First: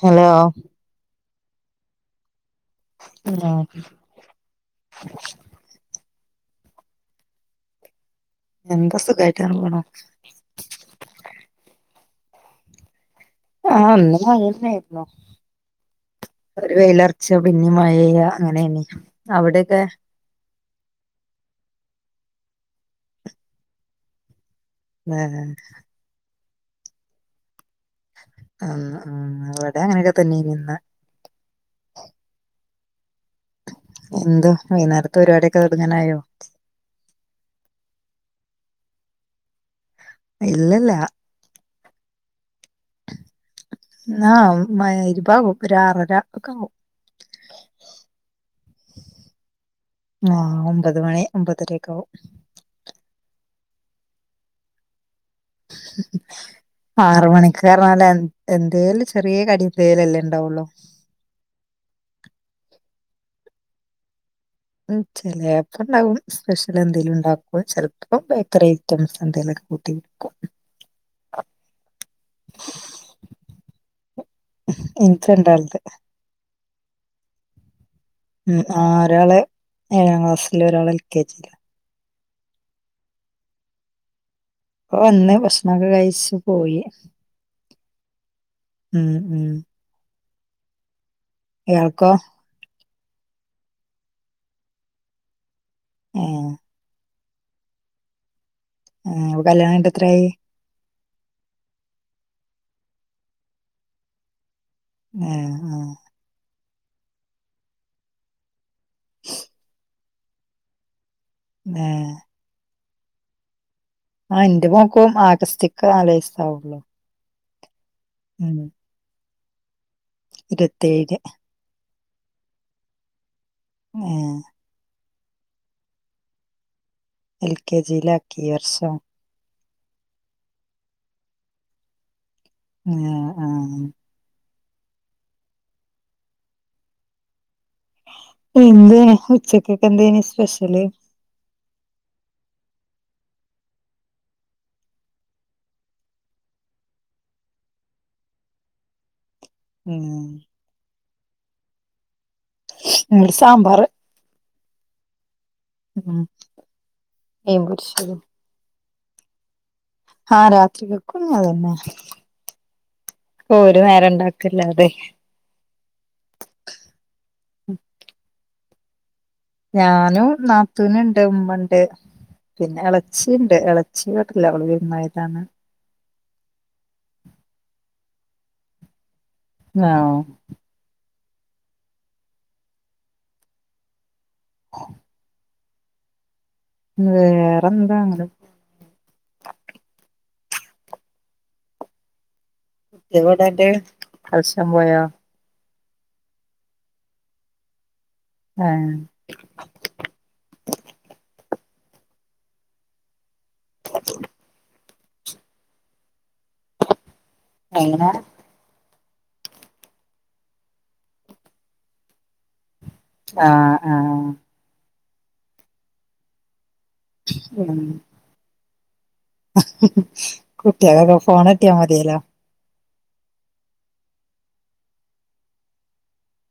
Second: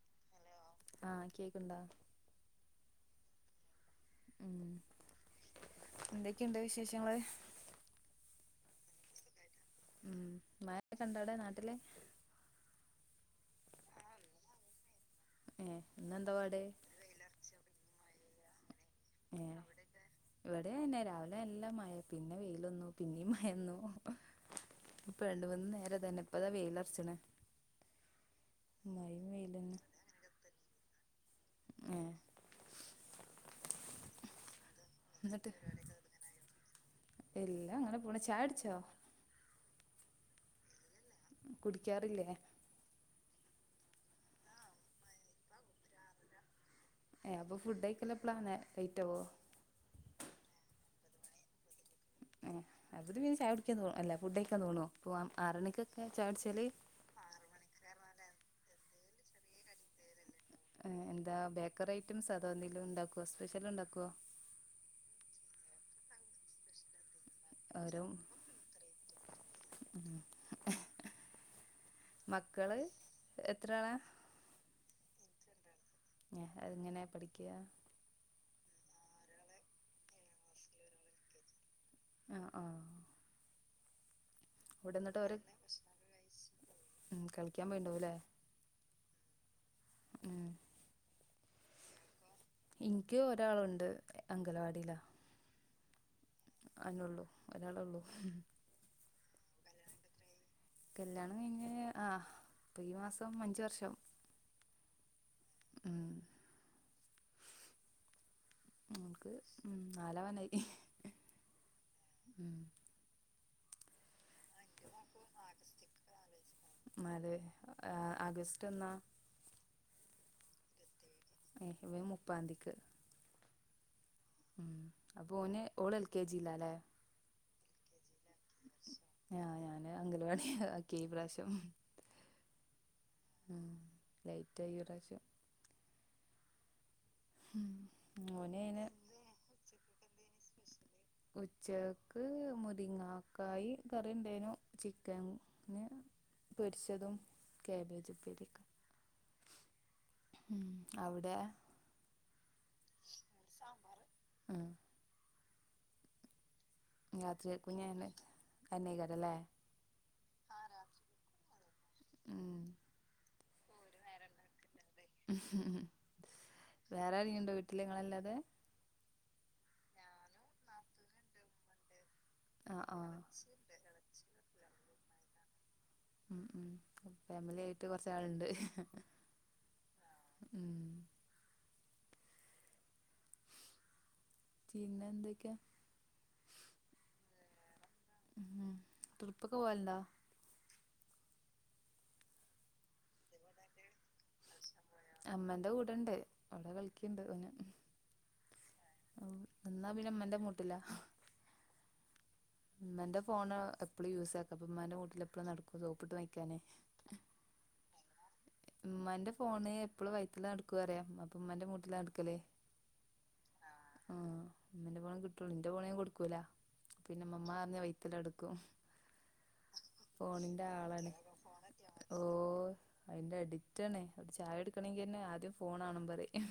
Hello ആഹ് കേക്ക്ണ്ടോ hello ഉം എന്തൊക്കെണ്ട് വിശേഷങ്ങള് എന്താ സുഖായിട്ട് പോണു ഉം മഴക്ക്ണ്ടോ അവിടെ നാട്ടില് ആഹ് ഇന്ന് മഴന്നേര്ന്നു ഏഹ് ഇന്നെന്താ പാട് ഒരു വെയില ച്ച പിന്നെ മഴയ്യ അങ്ങനേണ് ഏ ഇവിടെ അതന്നെ രാവിലെ നല്ല മഴ പിന്നെ വെയിലൊന്നു പിന്നീ മഴന്നു ഇപ്പ ഏ രണ്ട് മൂന്ന് നേരെ ഇതന്നെ ഇപ്പതാ വെയിലർച്ചണ് ആ ഇവിടെ അങ്ങനെയൊക്കെ തന്നേന്ന് ഇന്ന് ആഹ് എന്തോ വൈന്നേരത്തെ പരിപാടിയൊക്കെ തൊടങ്ങാനായോ ഇല്ലാ അങ്ങനെ പോണ് ചായുടിച്ചോ ഇല്ലല്ല കുടിക്കാറില്ലേ [unintelligible] ഏ അപ്പോ ഫുഡ് കഴിക്കല്‌ എപ്പളാ ലേറ്റാവോ ആഹ് ഒമ്പത് മണി ഒമ്പതരേക്കാവും ആ, അത് പിന്നെ ചായ കുടിക്കാൻ തോന്ന, അല്ല ഫുഡ് കഴിക്കാൻ തോന്നോ പോവാം ആറ് നിക്കൊക്കെ ചായ കുടിച്ചല് ആറ് മണിക്ക് ന്നറഞ്ഞാലെഎന്തേലും ചെറിയ കടി ന്തേലല്ലേ ഉണ്ടാവുള്ളോ എന്താ ബേക്കറി ഐറ്റംസ്, അതോ എന്തെങ്കിലും ഉണ്ടാക്കുവോ സ്പെഷ്യൽ ഉണ്ടാക്കുവോ ഉം, ചെലപ്പോ ഉണ്ടാവും സ്പെഷ്യൽ എന്തേലും ഉണ്ടാക്കും ഓള് ഓരോ ചിലപ്പോ ബേക്കറി ഐറ്റംസ് എന്തിലൊക്കെ ഉം കൂട്ടിടുക്കും മക്കള് എത്രാളാ എനിക്ക് രണ്ടാള്ണ്ട് അത് എങ്ങനെയാ പഠിക്കാ ഉം ആഹ് ഒരാള് ഏഴാം ക്ലാസ്സില് ഒരാൾ എൽ കെ ജി ല് ആഹ് ആഹ് ഇപ്പൊ എവിടെന്നിട്ട് വന്ന് അവര് ഭക്ഷണൊക്കെ കഴിച്ചു പോയി ഉം കളിക്കാൻ പോയിണ്ടാവുംല്ലേ ഉം ഉം ഉം ഇയാൾക്കോ എനിക്ക് ഒരാളുണ്ട് അംഗലവാടിയിലാ ഏഹ് അതനൊള്ളു ഒരാളൊള്ളൂ ആ കല്യാണം കഴിഞ്ഞിട്ട് എത്രയായി കല്ല്യാണം കഴിഞ്ഞ് ആഹ് ഇപ്പം ഈ മാസം അഞ്ച് വർഷാകും ആഹ ആഹ് മോൾക്ക് നാലാവാനായി ഏഹ് ഉം ആ എന്റെ മോൾക്കും ആഗസ്റ്റിക്ക് നാല് വയസാവുള്ളു ന്നാല് ആഹ് ആഗസ്റ്റ് എന്നാ ഇരുപത്തേഴ്ന് ഏഹ് ഇവൻ മുപ്പാന്തിക്ക് ഏഹ് ഉം അപ്പൊ ഓന് ഓള് എൽ കെ ജി ലാല്ലേ എൽ കെ ജി ലാക്കി ഈ വർഷം ആഹ് ഞാന് അംഗനവാടി ആക്കി ഈ പ്രാവശ്യം ആഹ് ആഹ് ലൈറ്റായി ഈ പ്രാവശ്യം ഉം ഓന് അയിന് എന്തേ ഉച്ചക്കൊക്കെ എന്തേന് സ്പെഷ്യല് ഉച്ചകക്ക് മുരിങ്ങാക്കായി കറി ഉണ്ടേനു ചിക്കൻ പിന്നെ പൊരിച്ചതും ക്യാബേജ് ഉപ്പേരിയും ഒക്കെ ഉം ഉം അവിടെ ഉം സാമ്പാറ് ഉം ഉം മീൻ രാത്രികക്കുംഞ്ഞതന്നെ പൊരിച്ചതും അതന്നെയ്ക്കാരല്ലേ ആഹ് രാത്രികക്കും ഇഞ്ഞതന്നെ ഉം ഒരു നേരം ഇണ്ടാക്കല്ലാതെ വേറെ അരെങ്കിലുംണ്ടോ വീട്ടില് ഇങ്ങളെല്ലാതെ ഞാനും നാത്തൂന്ണ്ട് ഉമ്മണ്ട് ആ പിന്നെ ആ എളച്ചിണ്ട് എള [unintelligible] അവള് വിര്ന്നോയതാണ് ഉം ഉം അപ്പം ഫാമിലി ആയിട്ട് കൊറച്ച് ആള്ണ്ട് ആഹ് ഉം പിന്നെ എന്തൊക്കെയാ? വേറെന്താ അങ്ങനെ ഉം ട്രിപ്പൊക്കെ പോവലുണ്ടോ? എവിടെ [unintelligible] കലിച്ചാൻ പോയാ? അമ്മന്റെ കൂടെണ്ട് അവിടെ കളിക്കുണ്ട് ഓന് ആഹ് ഓ എന്നാ പിന്നമ്മന്റെ മൂട്ടില ഇമ്മെന്റെ ഫോണ് എപ്പളും യൂസാക്കും അപ്പ ഉമ്മാന്റെ മൂട്ടിൽ എപ്പഴും നടക്കും സോപ്പിട്ട് വാങ്ങിക്കാനേ എങ്ങനെ ഉമ്മാന്റെ ഫോണ് എപ്പോളും വൈറ്റല്ലാം എടുക്കു അറിയാം അപ്പ ഉമ്മാന്റെ മൂട്ടിലാ നടക്കല് ആഹ് ആ ഇമ്മന്റെ പോണേ കിട്ടുള്ളു ഇന്റെ ഫോണ് ഞാന് കൊടുക്കൂല പിന്നെ ഇമ്മമ്മാ പറഞ്ഞ ഉം വൈത്തല എടുക്കും ഫോണിന്റെ ആളാണ് കുട്ടികളൊക്കെ ഫോൺ കിട്ടിയാ മതിയല്ലോ ഓ അതിന്റെ അഡിറ്റാണേ അവിടെ ചായ എടുക്കണങ്കിന്നെ ആദ്യം ഫോണാണം പറയും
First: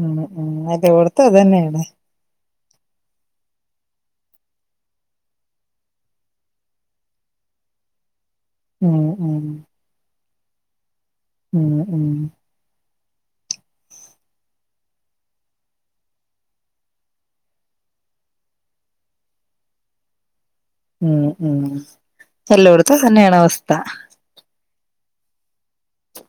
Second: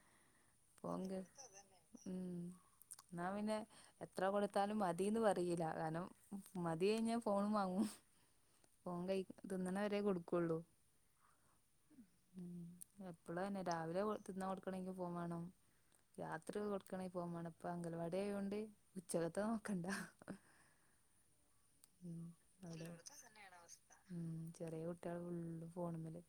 ഉം ഉം ഫോൺക്ക് ഇവിടുത്തെ അതെന്നേണ് ഉം ഇന്നാ പിന്നെ എത്ര കൊട് ത്താലും മതിന്ന് പറയില്ല കാരണം മതി കഴിഞ്ഞാൽ ഫോണും വാങ്ങും ഫോൺ ഉം കഴി ഉം തിന്ന്ണവരേ കൊടുക്കുള്ളൂ ഉം ഉം എപ്പളും അതന്നെ രാവിലെ തിന്നാ കൊടുക്കണങ്കിൽ ഫോൺ വാണം രാത്രി കൊടുക്കണെ ഫോൺ വാണം ഇപ്പ അംഗലവാടിയായോണ്ട് ഉച്ചകത്തെ നോക്കണ്ട ഉം ഉം ഉം അതെ എല്ലോടുത്തും അതന്നേന്ന് അവസ്ഥ ഉം ചെറ്യാ കുട്ടികള് ഫുള്ള് ഫോണുമേല്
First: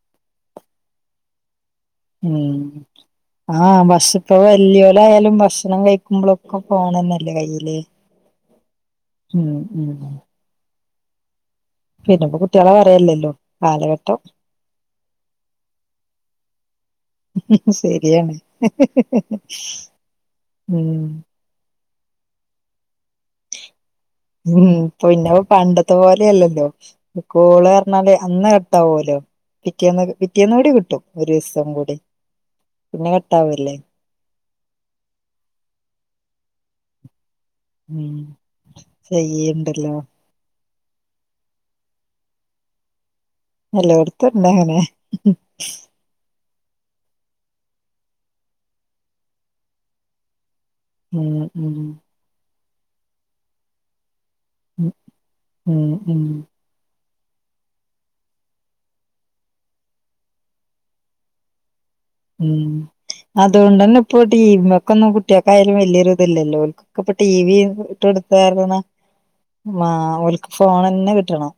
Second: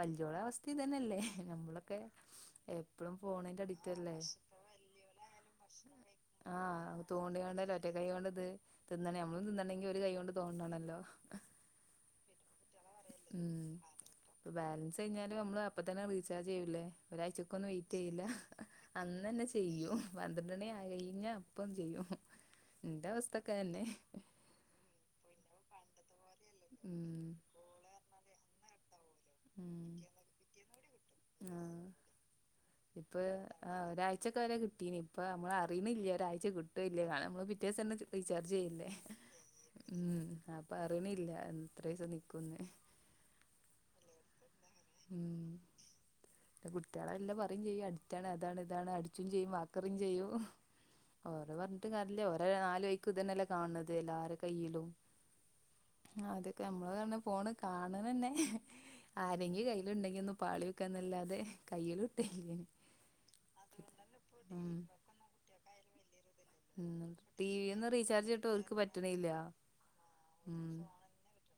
വല്യോരുടെ അവസ്ഥ ഇതന്നെയല്ലേ ഹ് നമ്മളൊക്കെ ഉം എപ്പഴും ഫോണിന്റെ ആഹ് അഡിക്റ്റ് അല്ലേ ഭക്ഷ് ഇപ്പോ വല്യോലായാലും ഭക്ഷണം കഴിക്കുമ്പോളൊക്കെ ഫോണേന്നെ തോണ്ടിങ്കാണ്ട്ല്ലേഒറ്റ കൈ കൊണ്ട് ഇത് തിന്നണെ നമ്മളും ഉം തിന്നണെങ്കി ഉം ഒരു കൈ കൊണ്ട് തോണ്ടണല്ലോ പിന്നെപ്പ കുട്ട്യോളെ പറയല്ലല്ലോ കാലഘട്ടം ഇപ്പൊ ബാലൻസ് കഴിഞ്ഞാലും നമ്മള് അപ്പ തന്നെ റീചാർജ് ചെയ്യൂല്ലേ ഒരാഴ്ചക്ക് ഒന്നും വെയിറ്റ് ചെയ്യൂല്ല ശരിയാണ് അന്നന്നെ ചെയ്യും ഹ് പന്ത്രണ്ടണി ആ ഉം കഴിഞ്ഞ ഇപ്പം ചെയ്യും ഇന്റെ അവസ്ഥക്കെ അതന്നെ ഉം പിന്നപ്പ പണ്ടത്തെ പോലെല്ലല്ലോ ഉം കോള് എന്നാലേ അന്ന് കട്ടാവോല്ലോ ഉം പിറ്റേന്ന് പിറ്റേന്ന് കൂടി കിട്ടും ഒരിസം കൂടി പിന്നെ ഇപ്പ ആ കട്ടാവല്ലേ ഒരാഴ്ചക്കെ വരെ കിട്ടീനി ഇപ്പൊ നമ്മൾ അറിയ്ണില്ല ഒരാഴ്ച കിട്ടുവോ ഇല്ലേന നമ്മള് പിറ്റേസം തന്നെ ഉം റീചാർജ് ചെയ്യില്ലേ ചെയ്യണ്ടല്ലോ ഉം അപ് പ്റയ്ണില്ല എത്രിസം നിക്കൂന്ന് എല്ലോടത്തും ഉണ്ട് അങ്ങനെ ഉം കുട്ട്യോളെല്ല പറ യും ചെയ്യും അഡിക്റ്റാണ് അതാണ് ഇതാണ് അടിച്ചും ചെയ്യും വാക്കറിയും ചെയ്യും ഹും ഉം ഓരെ ഉം പറഞ്ഞിട്ട് കാര്യല്ല ഓ നാല് വയിക്കും ഇതന്നെല്ലേ കാണ്ന്നത് എല്ലാരെ കയ്യിലും ഉം ഉം അതെ ക്ക് നമ്മള് പറഞ്ഞാ ഫോണ് കാണ്‌ന്നെന്നെ ആരെങ്കിലും കയ്യിൽണ്ടെങ്കി ഒന്നും പാളിയോക്കാന്നല്ലാതെ കയ്യില് കിട്ടലില്ലേനി ഉം അതോണ്ടന്നെ ഇപ്പോ ടിവി വിമ്മക്കൊന്നും മക്കൊന്നും കുട്ട്യാക്ക് ആയാലും വല്യൊരു ഇതില്ലല്ലോ ഓല്ക്ക് ക്കെ ഉം ഇപ്പൊ ടി വി ഒന്നും ഇട്ട് റീചാർജ് ചെയ്തിട്ട് ഓൽക്ക് കൊടുത്താരുന്ന പറ്റണില്ല മാ ഓല്ക്ക് ഫോണന്നെ കിട്ടണം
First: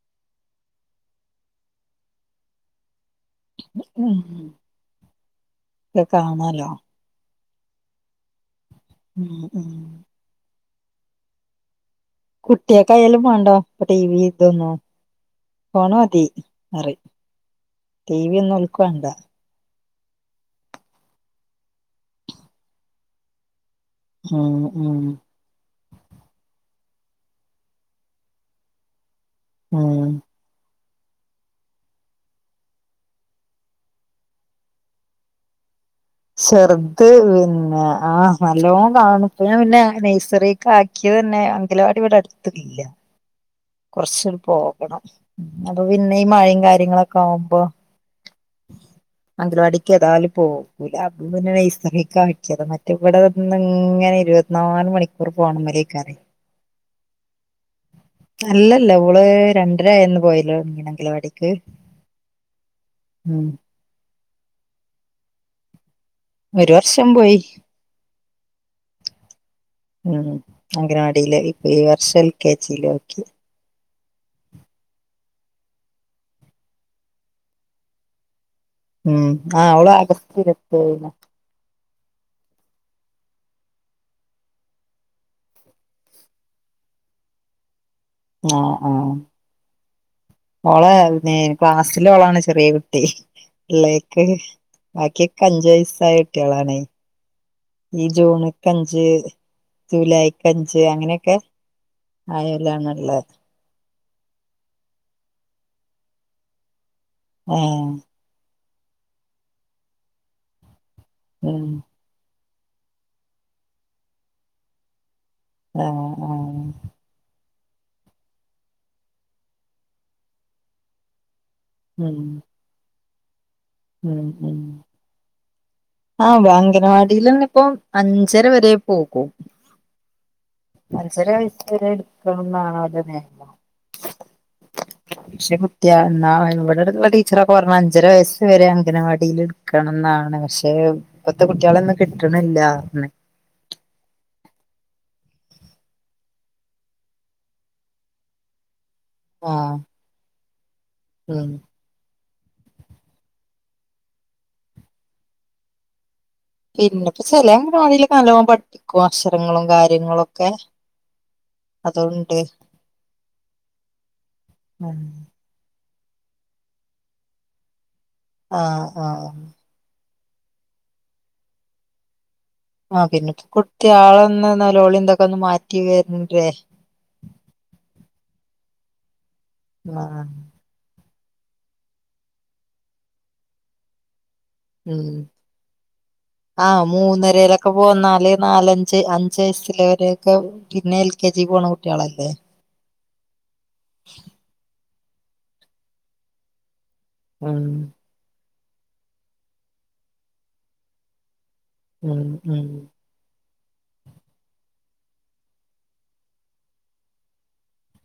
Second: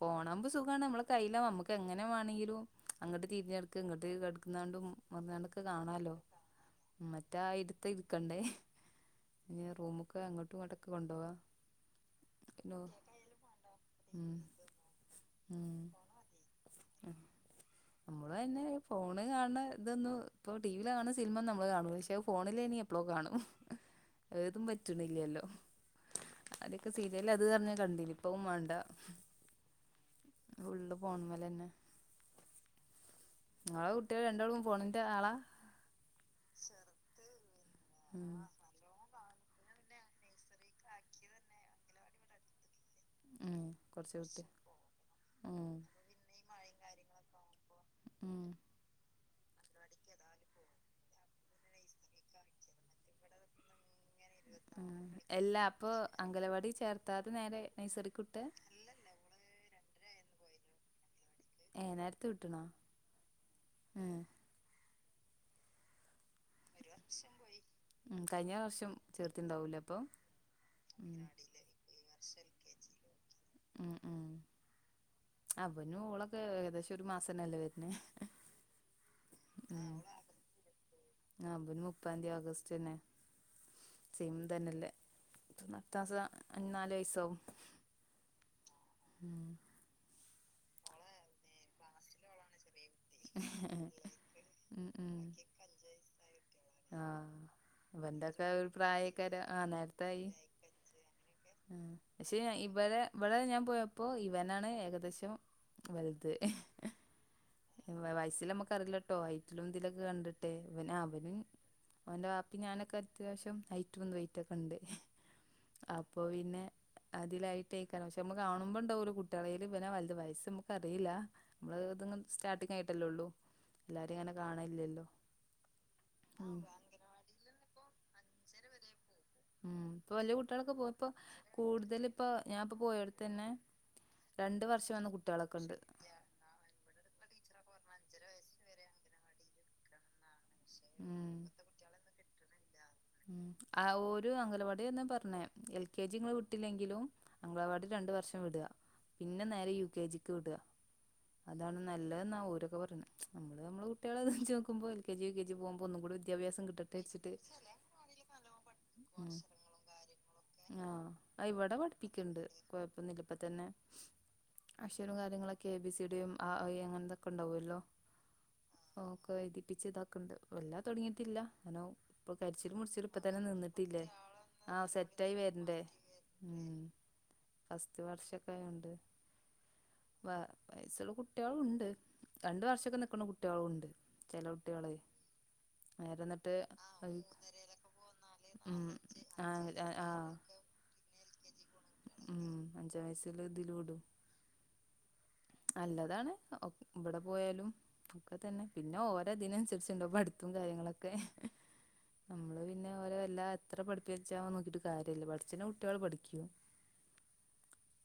ഫോണാവുമ്പോ സുഖാണ് നമ്മള കയ്യിലും നമ്മക്ക് എങ്ങനെ വാണെങ്കിലും അങ്ങോട്ട് തിരിഞ്ഞടു ഇങ്ങോട്ട് ഉം കടന്ന് ങ്ങാണ്ടും മറിഞ്ഞ് ങ്ങാണ്ടൊക്കെ കാണാലോ ഉം മറ്റാ ഇടത്തെ ഇടുക്കണ്ടേ ഉം ഇനി ഉം റൂമൊക്കെ അങ്ങോട്ടും ഇങ്ങോട്ടൊക്കെ കൊണ്ടോവാ കുട്ടിയക്കായാലും വേണ്ടാ പ്പോ ടി വി ഇതൊന്നും മ്മ് ഫോണ് മതി പറയും ഫോണ് മതി ടി നമ്മള് വി ഒന്നും അതന്നെ ഓൽക്ക് വേണ്ട ഫോണ് കാണണ ഇതൊന്നും ഇപ്പോ ടിവിയില് കാണുന്ന സിൽമന്നും നമ്മള് കാണൂല പക്ഷേ അത് ഫോണിലെയ്നി എപ്പളോ കാണും. ഉം ഏതും ഉം പറ്റണില്ലല്ലോ ക്ക് സീരിയല് അത് പറഞ് കണ്ടീനിം ഇപ്പതും മാണ്ട ഊം ഫുള്ള് ഫോണ്മ്ലെന്നെ നിങ്ങളെ കുട്ട്യാള് രണ്ടാളും ഫോണിന്റെ ആളാ? ചെർത് പിന്നെ ആ ഉം നല്ലോം കാണു ഇപ്പം ഞ പിന്നെ നൈസറി കാക്കിയതന്നെ അംഗലവാടി ഇവിടെ അടുത്തില്ല ഉം കൊറച്ച് അണ് പോകണം ഉം അപ്പൊ പിന്നെ ഈ മഴയും കാര്യങ്ങളൊക്കെ ആവുമ്പോ ഉം അംഗലവാടീക്കേതായാലും പോവൂല അപ്പപിന്നെ നേഴ്സറീക്കാകീത. മറ്റ ഇവിടെ വന്ന് ഇങ്ങനെ ഇരുപത്തിനാല് ഉം മണിക്കൂറും എല്ലാ അപ്പൊ ഫോണ്മ്മലെയ്ക്കാരം. അംഗലവാടി ചേർത്ത് ത്താതെ നേരെ നഴ്സറിക്ക് അല്ലല്ല ഓള് രണ്ടരായന്ന് പോയീന് അംഗലവാടിക്ക് ഏഹ് നേരത്ത് ട്ടണോ ഏഹ് ഒരു വർഷം പോയി ഉം കഴിഞ്ഞ വർഷം ചേർത്തിണ്ടാവുലേ ഉം അംഗനവാടീല് ഇപ്പൊ ഈ വർഷം എൽ കെ ജി ലും ആക്കി ആഹ് ആഹ് അപ്പം പിന്നെ ഓളൊക്കെ ഏകദേശം ഒരു മാസന്നല്ലേ വെര്ണത് ഉം ആഹ് അവള് ആഗസ്റ്റ് ഇരുപത്തി ഏഴ്നാ ആഹ് ഇബൻ മുപ്പാന്തിയ ഓഗസ്റ്റ് തന്നെ ചിന്തന്നെല്ല അട്ത്ത മാസം നാല് വയസാവും ആഹ് ആഹ് ഉം ഓള പിന്നെ ക്ലാസ്സില് ഓളാണ് ചെറിയ കുട്ടി ഇള്ളേക്ക് ഉം ഉം ബാക്കിയൊക്കേ അഞ്ചു വയസായ കുട്ട്യാളാണ് ആഹ് ഈ ഇവന്റൊക്കെ ഒരു ജൂണ്ക്ക് അഞ്ച് പ്രായക്കാര് ജൂലൈക്ക് അഞ്ച് അങ്ങനെ ആഹ് പക്ഷെ ഇവലെ ഇവടെ ഞാൻ പോയ പ്പോ ഇവനാണ് ഏകദേശം വൽത് ഏ വയസിലമ്മക്ക് റില്ലട്ടോ ഹൈറ്റിലും ഇതിലൊക്കെ കണ്ടിട്ടെ ഇവൻ ആ ഇവനും ഉം ഓന്റെ ബാപ്പി ഞാനൊക്കെ അത്യാവശ്യം ഹൈറ്റും വെയിറ്റൊക്കെണ്ട് ആ അപ്പൊ ആ പിന്നെ അതിലായിട്ടെയ്ക്കാരം പക്ഷെ നമ്മക്ക് കാണുമ്പോണ്ടാവല്ലോ കുട്ട്യാൾതീല് ബനാ വൽത് വയസ് നമുക്ക് അറീല്ല നമ്മള് ഉം ഇത്ങ്ങനെ സ്റ്റാർട്ടിങ് ആയിട്ടല്ലോള്ളു എല്ലാരേം ഉം ഇങ്ങനെ ഉം കാണലില്ലല്ലോ ആഹ് ഉം അംഗനവാടിലെന്നെ ഇപ്പോ അഞ്ചര വരെ പോകും ഉം ഇപ്പൊ വലിയ കുട്ടികളൊക്കെ പോയി ഇപ്പോ അഞ്ചര വയസ് വരെ കൂടുതല് ഇപ്പൊ ഞാൻ എടുക്കണംന്നാണ് ഇപ്പൊ അവരുടെ പോയോടുത്ത് തന്നെ നിയമം രണ്ട് വർഷം വന്ന കുട്ടികളൊക്കെണ്ട് യാ എന്നാ ഇവടട് ത്തെ ടീച്ചറൊക്കെ പറഞ്ഞു അഞ്ചര വയസ് വരെ ആണ് അടീൽ എടുക്കണം എന്നാണ് പക്ഷെ ഉം ഇപ്പത്തെ കുട്ട്യാളൊന്നും കിട്ടണില്ല അർഞ് ഉം ആഹ് ഓരു അംഗലവാടിന്നാ പർഞ്ഞേ എൽ കെ ജി ങ്ങള് വിട്ടില്ലെങ്കിലും അംഗലവാടി രണ്ടു വർഷം വിട പിന്നെ നേരെ ആഹ് യു കെ ജിക്ക് വിട ഉം അതാണ് നല്ലതെന്ന ഓരൊക്കെ പറീണത് നമ്മള് നമ്മള് കുട്ടികളെ നോക്കുമ്പോ L K G, U K G പോകുമ്പോ ഒന്നും കൂടി വിദ്യാഭ്യാസം കിട്ടട്ടെ പിന്നെപ്പോ വെച്ചിട്ട് ചെലെ അംഗനവാടീല് നല്ലോം പഠിപ്പിക്കും അക്ഷരങ്ങളും കാര്യങ്ങളും ആഹ് ഇവിടെ പഠിപ്പിക്ക്ണ്ട് കൊഴപ്പന്നില്ല ഇപ്പ തന്നെ അക്ഷരും കാര്യങ്ങളൊക്കെ എ ബി സി ഡി യും ആ അങ്ങനെന്തൊക്കെ ഉണ്ടാവോല്ലോ ആഹ് ആഹ് ഓക്കെ എഴുതി പ്പിച്ച് ഇതാക്കണ്ട് വല്ലാ തുടങ്ങിയിട്ടില്ല അനോ ഇപ്പൊ കരിച്ചിലും ആഹ് മുടിച്ചിലും ഇപ്പ തന്നെ പിന്നെപ്പോ നിന്നിട്ടില്ലേ കുട്ടികളൊന്ന് ആഹ് നൊലോളി ഇതൊക്കെ സെറ്റായി ഒന്ന് മാറ്റി വരണ്ടേ വരണ്ടേ ഉം ഫസ്റ്റ് വർഷൊക്കെ ആയോണ്ട് ആഹ് വ വയസ്സുള്ള കുട്ടികളും ഉണ്ട് രണ്ട് വർഷക്കെ നിക്കണ കുട്ടികളും ഉണ്ട് ചില കുട്ടികളെ ഉം നേരെ എന്നിട്ട് ആഹ് മൂന്നരയിലൊക്കെ പോന്നാല് ഉം നാലഞ്ച് അഞ്ച് ആ വയസ്സിൽ ആ വരെക്കെ പിന്നെ എൽ കെ ജി പോണ കുട്ടികളല്ലേ ഉം അഞ്ചാം വയസില് ഇതിലൂടും നല്ലതാണ് ഒക് ഇവിടെ ഉം പോയാലും ഒക്കെ തന്നെ പിന്നെ ഓരോ ഇതിനന്നുസരിച്ചുണ്ടാവും പഠിപ്പും കാര്യങ്ങളൊക്കെ ഉം നമ്മള് ഉം പിന്നെ ഓരോ എല്ലാ എത്ര പഠിപ്പി വെച്ചാ നോക്കിട്ട് കാര്യമല്ല പഠിച്ച കുട്ടികള് പഠിക്കും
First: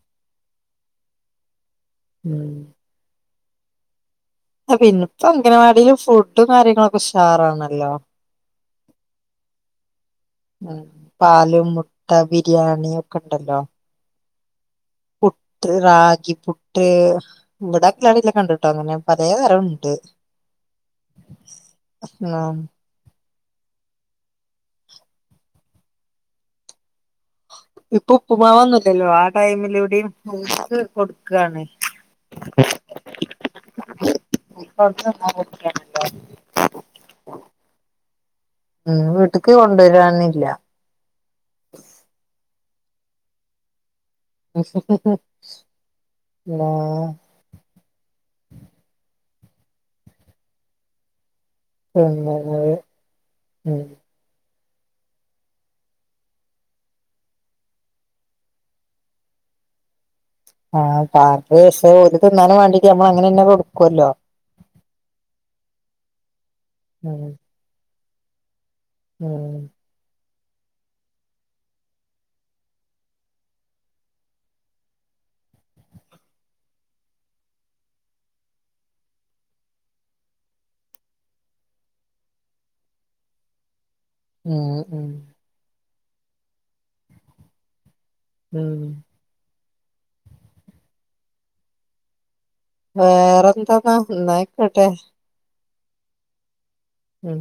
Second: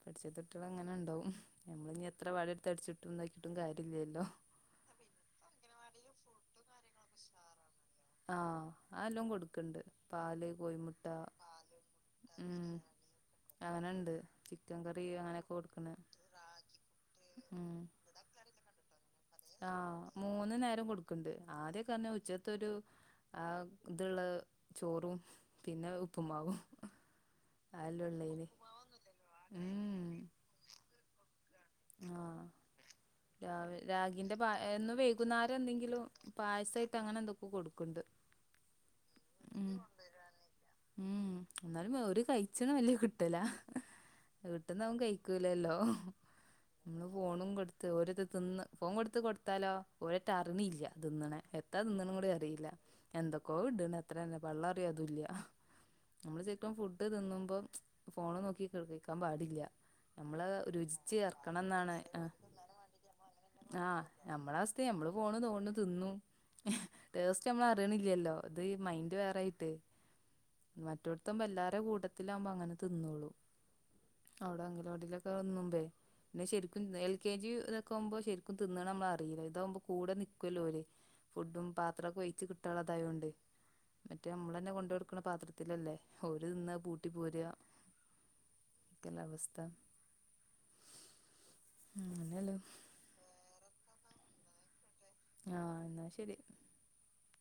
പഠിച്ചാത്ത കുട്ടികൾ അങ്ങനെ ഉണ്ടാവും നമ്മള് ഇനി എത്ര ഉം വടി എടുത്ത് അടിച്ചിട്ടും ഇതാക്കിട്ടും കാര്യല്ലല്ലോ ആഹ് പിന്ന ഇപ്പോ അംഗനവാടിലും ഫുഡും കാര്യങ്ങളൊക്കെ ഉഷാറാണല്ലോ ആഹ് അത് എല്ലാം കൊടുക്കണ്ട് പാല് ഉം കോഴിമുട്ട പാലും മുട്ട ഉം ബിരിയാണി ഒക്കെ ഉണ്ടല്ലോ അങ്ങനെണ്ട് ചിക്കൻ കറി അങ്ങനെയൊക്കെ പുട്ട് കൊടുക്കണ റാഗി പുട്ട് ഉം ഇവിട [unintelligible] കണ്ടിട്ടോ അങ്ങനെ പലതരം ഉണ്ട് ആഹ് മൂന്ന് നേരം കൊടുക്കണ്ട് ആദ്യക്കർഞ്ഞ ആഹ് ഉച്ചത്തൊരു ആഹ് ഇതുള്ള ചോറും പിന്നെ ഉപ്പുമാവും അതെല്ലേ ഇപ്പൊ ഉള്ളേന് ഉപ്പുമാവൊന്നുല്ലല്ലോ ആ ടൈമില് എവിടെയും ഉം [unintelligible] കൊടു ആഹ് രാവി രാഗിന്റെ ഓൽക്ക് എന്നും അവിടുന്ന് തിന്നാൻ വൈകുന്നേരം എന്തെങ്കിലും കൊടുക്കാണല്ലോ പായസായിട്ട് അങ്ങനെ എന്തൊക്കെ കൊടുക്കണ്ട് ഉം വീട്ടക്ക് കൊണ്ടുവരാനില്ല ഉം എന്നാലും ഓര് കഴിച്ചണ് വെല്യ കിട്ടല വീട്ട്ന്ന് അഹും കഴിക്കൂലല്ലോ ഉം നമ്മള് ഫോണും കൊടുത്ത് ഓരത്ത് തിന്ന് ഫോൺ കൊടുത്ത് കൊടുത്താലോ ഓരൊറ്റ അറിണില്ല തിന്നണത് എ എത്താ തിന്നണെ കൂടി അറിയില്ല എന്തൊക്കോ ഇടണ് അത്ര തന്നെ പള്ള നറയോ അതുല്ല നമ്മള് ശെരിക്കും ഫുഡ് തിന്നുമ്പം ഫോണ് നോക്കി കഴിക്കാൻ പാടില്ല നമ്മള് ആ രുചിച്ച് ഇറക്കണം എന്നാണ് [unintelligible] ആ തിന്നാനും വേണ്ടങ്കി നമ്മള് അങ്ങനെ തന്നെ ആഹ് കൊടുക്കുവല്ലോ നമ്മള അവസ്ഥയും നമ്മള് പോണ് തോന്ന്‌ണ് തിന്നും ഉം ടേസ്റ്റ് നമ്മള് അറിയണില്ലല്ലോ അത് മൈന്റ് ഉം വേറായിട്ട് എയ് മറ്റൊടത്തും എല്ലാരെ കൂട്ടത്തിലാവുമ്പോ അങ്ങന തിന്നോളൂ അവിടെ അംഗലവാടിലൊക്കെ വന്നുമ്പേ പിന്നെ ശരിക്കും എൽ കെ ജി ഇതൊക്കെ ആവുമ്പോ ശരിക്കും തിന്നണ് നമ്മള അറിയില്ല ഇതാകുമ്പോ കൂടെ നിക്കല്ലോ ഓല് ഫുഡും പാത്രൊക്കെ ഒഴിച്ച് കിട്ടാനുള്ളതായൊണ്ട് മറ്റേ ഇമ്മ്ളെന്നെ ഉം ഉം കൊണ്ടൊട്ക്ക്ണ പാത്രത്തിലല്ലേ ഓര് തിന്ന പൂട്ടി പോര ഉം ല്ലവസ്ഥ [unintelligible] വേറന്താന്നാ ന്നായിക്കോട്ടെ ആഹ് ന്നാ ശരി ഉം